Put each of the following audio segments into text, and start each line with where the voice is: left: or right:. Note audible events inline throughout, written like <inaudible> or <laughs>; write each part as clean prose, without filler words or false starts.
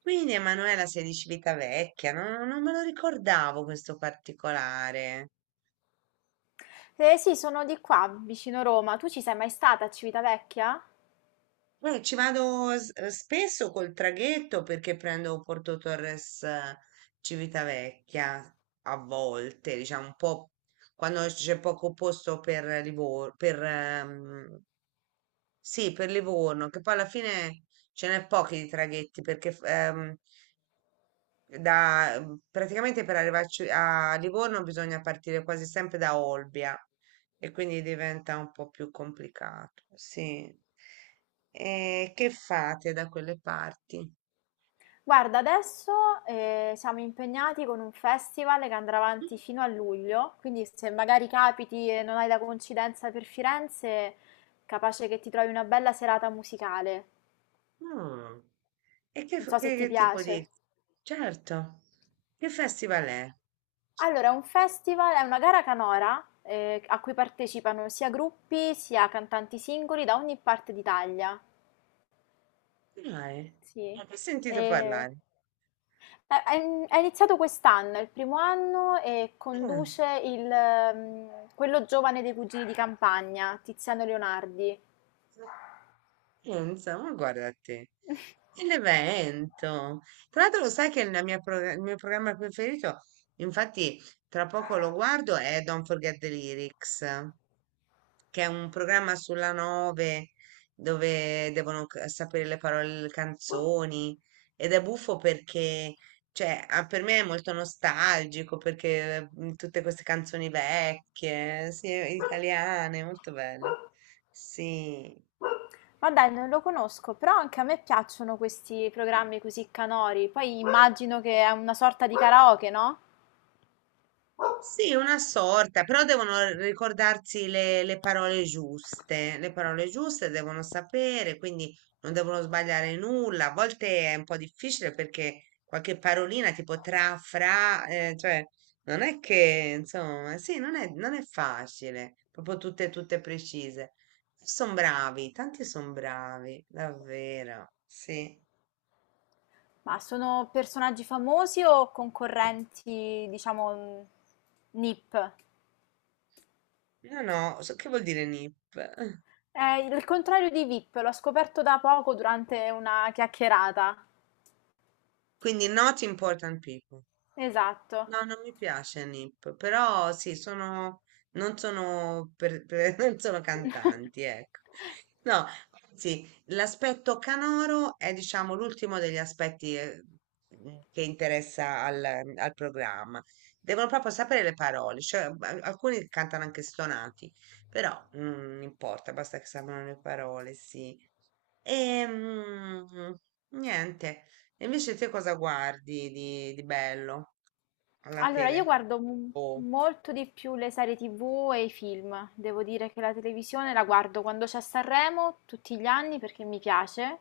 right: Quindi Emanuela sei di Civitavecchia, no, non me lo ricordavo questo particolare.
left: Eh sì, sono di qua, vicino Roma. Tu ci sei mai stata a Civitavecchia?
right: Ci vado spesso col traghetto perché prendo Porto Torres, Civitavecchia a volte, diciamo un po' quando c'è poco posto per Livorno, per, sì, per Livorno, che poi alla fine ce n'è pochi di traghetti perché da, praticamente per arrivarci a Livorno bisogna partire quasi sempre da Olbia e quindi diventa un po' più complicato. Sì. E che fate da quelle parti?
left: Guarda, adesso siamo impegnati con un festival che andrà avanti fino a luglio, quindi se magari capiti e non hai la coincidenza per Firenze, capace che ti trovi una bella serata musicale.
right: Mm. E che,
left: Non so se ti
right: che tipo
left: piace.
right: di... Certo, che festival è?
left: Allora, è un festival, è una gara canora a cui partecipano sia gruppi sia cantanti singoli da ogni parte d'Italia.
right: Dai,
left: Sì.
right: ne ho sentito
left: E
right: parlare.
left: Ha ha in ha iniziato quest'anno, è il primo anno e
right: Mm.
left: conduce il, quello giovane dei Cugini di Campagna, Tiziano Leonardi.
right: Pensa, ma guarda te. E l'evento. Tra l'altro lo sai che la il mio programma preferito, infatti tra poco lo guardo, è Don't Forget the Lyrics, che è un programma sulla 9 dove devono sapere le parole delle canzoni, ed è buffo perché, cioè, ah, per me è molto nostalgico perché, tutte queste canzoni vecchie, sì, italiane, molto bello. Sì.
left: Ma dai, non lo conosco, però anche a me piacciono questi programmi così canori. Poi immagino che è una sorta di karaoke, no?
right: Sì, una sorta, però devono ricordarsi le parole giuste devono sapere, quindi non devono sbagliare nulla. A volte è un po' difficile perché qualche parolina tipo tra, fra, cioè non è che, insomma, sì, non è facile, proprio tutte, tutte precise. Sono bravi, tanti sono bravi, davvero, sì.
left: Ma sono personaggi famosi o concorrenti, diciamo, NIP?
right: No, no, so che vuol dire NIP? <laughs>
left: È il contrario di VIP, l'ho scoperto da poco durante una chiacchierata.
right: Quindi not important people.
left: Esatto.
right: No, non mi piace Nip, però sì, sono, non sono, <laughs> non sono cantanti, ecco.
left: <laughs>
right: No, anzi, l'aspetto canoro è, diciamo, l'ultimo degli aspetti, che interessa al programma. Devono proprio sapere le parole, cioè alcuni cantano anche stonati, però, non importa, basta che sappiano le parole, sì. E, niente. E invece te cosa guardi di bello alla
left: Allora, io
right: tele?
left: guardo
right: Oh.
left: molto di più le serie TV e i film. Devo dire che la televisione la guardo quando c'è Sanremo, tutti gli anni perché mi piace,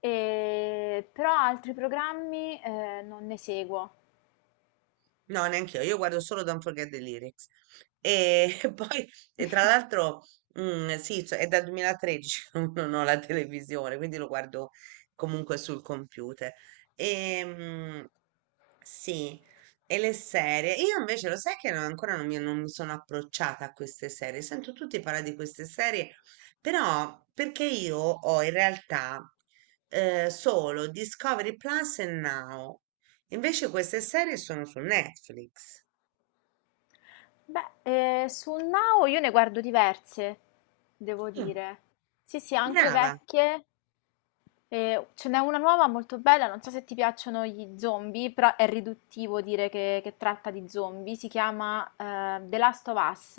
left: però altri programmi non ne seguo.
right: No, neanche io guardo solo Don't Forget the Lyrics. E <laughs> poi, e tra
left: <laughs>
right: l'altro, sì, cioè, è dal 2013 che <laughs> non ho la televisione, quindi lo guardo comunque sul computer. E, sì, e le serie. Io invece lo sai che ancora non mi sono approcciata a queste serie. Sento tutti parlare di queste serie, però perché io ho in realtà, solo Discovery Plus e Now. Invece queste serie sono su Netflix.
left: Beh, su Now io ne guardo diverse, devo
right: Mm.
left: dire. Sì, sì, anche
right: Brava.
left: vecchie. Ce n'è una nuova molto bella, non so se ti piacciono gli zombie, però è riduttivo dire che tratta di zombie. Si chiama The Last of Us.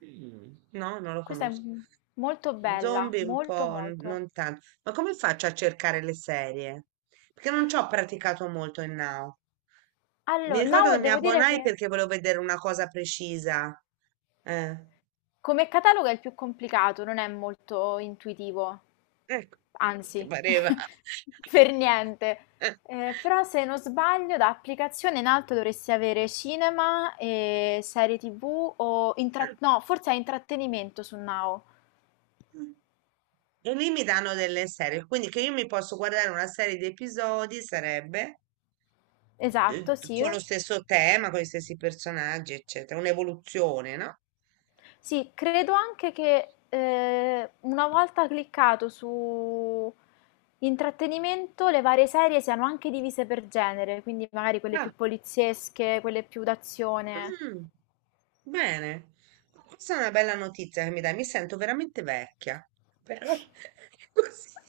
right: Mm. No, non lo
left: Questa è
right: conosco.
left: molto bella,
right: Zombie un
left: molto
right: po',
left: molto.
right: non tanto. Ma come faccio a cercare le serie? Perché non ci ho praticato molto in Now. Mi
left: Allora,
right: ricordo
left: Now
right: che mi
left: devo dire
right: abbonai
left: che
right: perché volevo vedere una cosa precisa. Eh,
left: come catalogo è il più complicato, non è molto intuitivo.
right: ecco, ti
left: Anzi, <laughs>
right: pareva.
left: per niente. Però
right: <laughs>
left: se non sbaglio, da applicazione in alto dovresti avere cinema e serie TV o no, forse è intrattenimento su Now.
right: E lì mi danno delle serie, quindi che io mi posso guardare una serie di episodi sarebbe,
left: Esatto, sì.
right: con lo stesso tema, con gli stessi personaggi, eccetera, un'evoluzione, no?
left: Sì, credo anche che una volta cliccato su intrattenimento, le varie serie siano anche divise per genere, quindi magari quelle più
right: Ah,
left: poliziesche, quelle più d'azione.
right: mm. Bene, questa è una bella notizia che mi dai, mi sento veramente vecchia, però <laughs> così.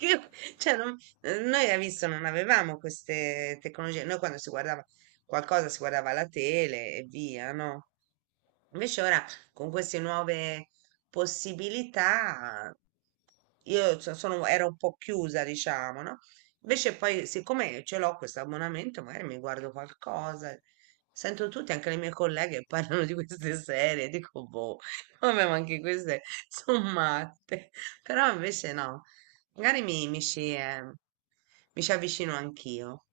right: Io- cioè, noi hai visto non avevamo queste tecnologie, noi quando si guardava qualcosa si guardava la tele e via, no? Invece ora con queste nuove possibilità io ero un po' chiusa, diciamo, no? Invece poi siccome ce l'ho questo abbonamento, magari mi guardo qualcosa. Sento tutti, anche le mie colleghe, <laughs> parlano di queste serie, dico, boh, <laughs> vabbè, ma anche queste sono matte. Però invece no, magari mi ci avvicino anch'io.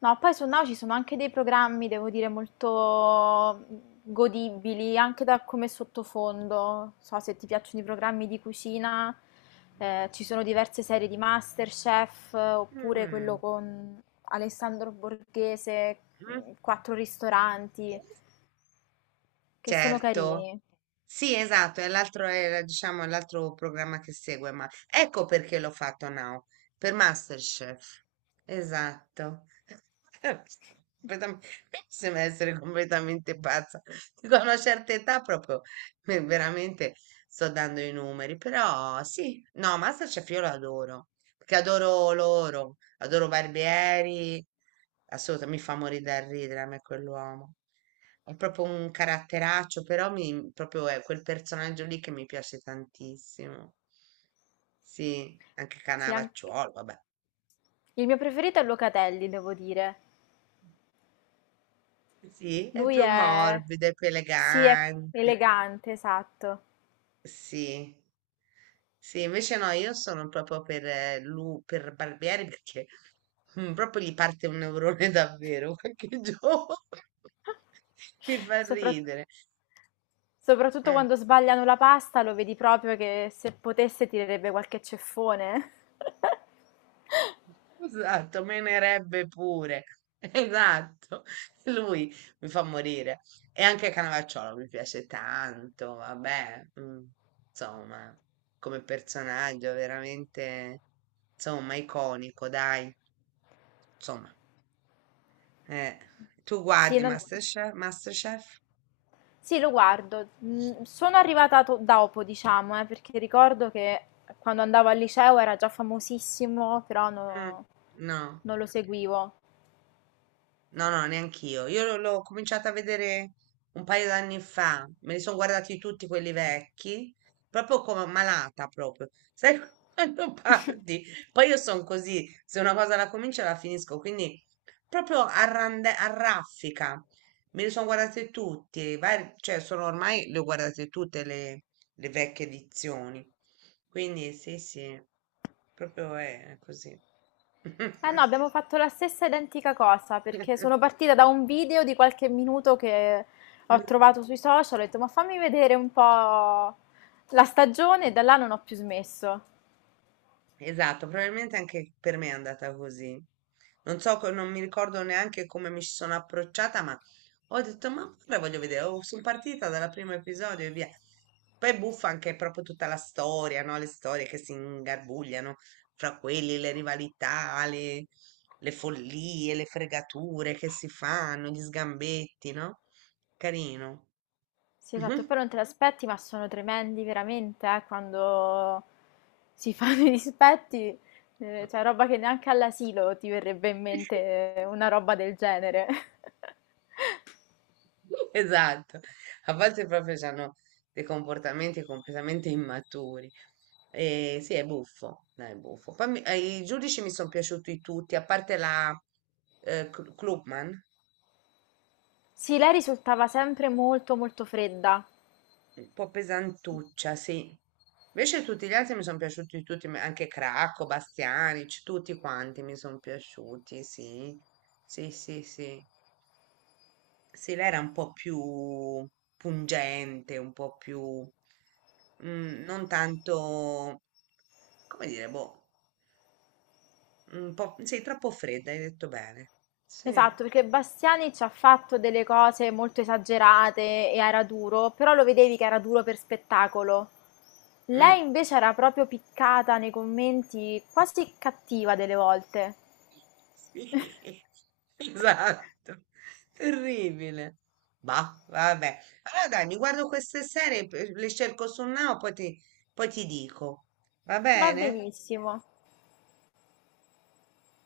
left: No, poi su Now ci sono anche dei programmi, devo dire, molto godibili, anche da come sottofondo. Non so se ti piacciono i programmi di cucina, ci sono diverse serie di MasterChef, oppure quello
right: Mm,
left: con Alessandro Borghese,
right: mm.
left: Quattro ristoranti, che sono
right: Certo.
left: carini.
right: Sì, esatto, è l'altro, era, diciamo, è l'altro programma che segue, ma ecco perché l'ho fatto now, per MasterChef. Esatto. <laughs> Completam- Mi sembra essere completamente pazza. Dico, a una certa età proprio, veramente sto dando i numeri, però sì, no, MasterChef io lo adoro, perché adoro loro. Adoro Barbieri, assolutamente, mi fa morire da ridere a me quell'uomo. È proprio un caratteraccio, però mi, proprio è quel personaggio lì che mi piace tantissimo. Sì, anche
left: Sì, anche-
right: Canavacciuolo, vabbè.
left: Il mio preferito è Locatelli, devo dire.
right: Sì, è
left: Lui
right: più
left: è...
right: morbido, è più
left: Sì, è
right: elegante.
left: elegante, esatto.
right: Sì. Sì, invece no, io sono proprio per, per Barbieri perché, proprio gli parte un neurone <laughs> davvero qualche giorno. <laughs> Mi fa
left: Soprat
right: ridere.
left: soprattutto
right: Mm.
left: quando sbagliano la pasta lo vedi proprio che se potesse tirerebbe qualche ceffone. <laughs>
right: Esatto, menerebbe pure. <laughs> Esatto, lui mi fa morire. E anche Canavacciolo mi piace tanto, vabbè, insomma, come personaggio veramente, insomma, iconico, dai. Insomma, eh, tu
left: Sì,
right: guardi
left: non-
right: MasterChef? MasterChef?
left: sì, lo guardo. Mm, sono arrivata dopo, diciamo, perché ricordo che quando andavo al liceo era già famosissimo, però
right: Mm,
left: no-
right: no.
left: non lo seguivo.
right: No, no, neanch'io. Io l'ho cominciata a vedere un paio d'anni fa. Me li sono guardati tutti quelli vecchi, proprio come malata proprio. Sai <laughs> quando
left: <laughs>
right: parti? Poi io sono così, se una cosa la comincio la finisco, quindi proprio a a raffica. Me li sono guardati tutti, cioè sono ormai le ho guardate tutte le vecchie edizioni. Quindi sì, sì, proprio è così.
left: Eh no, abbiamo fatto la stessa identica cosa perché sono
right: <laughs>
left: partita da un video di qualche minuto che ho trovato sui social, ho detto ma fammi vedere un po' la stagione e da là non ho più smesso.
right: Esatto, probabilmente anche per me è andata così. Non so, non mi ricordo neanche come mi ci sono approcciata, ma ho detto, ma ora voglio vedere, oh, sono partita dal primo episodio e via. Poi buffa anche proprio tutta la storia, no? Le storie che si ingarbugliano fra quelli, le rivalità, le follie, le fregature che si fanno, gli sgambetti, no? Carino.
left: Sì, esatto, poi
right: <laughs>
left: non te l'aspetti, ma sono tremendi veramente, quando si <laughs> fanno i dispetti, cioè roba che neanche all'asilo ti verrebbe in mente una roba del genere. <laughs>
right: <laughs> Esatto, a volte proprio hanno dei comportamenti completamente immaturi. E sì, è buffo, dai, è buffo. Poi i giudici mi sono piaciuti tutti, a parte la, Klugman,
left: Sì, lei risultava sempre molto molto fredda.
right: un po' pesantuccia, sì. Invece tutti gli altri mi sono piaciuti tutti, ma anche Cracco, Bastianic, tutti quanti mi sono piaciuti, sì. Sì, sì, sì. Sì, lei era un po' più pungente, un po' più... non tanto, come dire, boh, un po', sei troppo fredda, hai detto bene. Sì,
left: Esatto, perché Bastiani ci ha fatto delle cose molto esagerate e era duro, però lo vedevi che era duro per spettacolo.
right: mm,
left: Lei invece era proprio piccata nei commenti, quasi cattiva delle volte.
right: sì, <laughs> esatto, terribile. Bah, vabbè. Allora dai, mi guardo queste serie, le cerco su Now, poi ti dico. Va
left: Va
right: bene?
left: benissimo.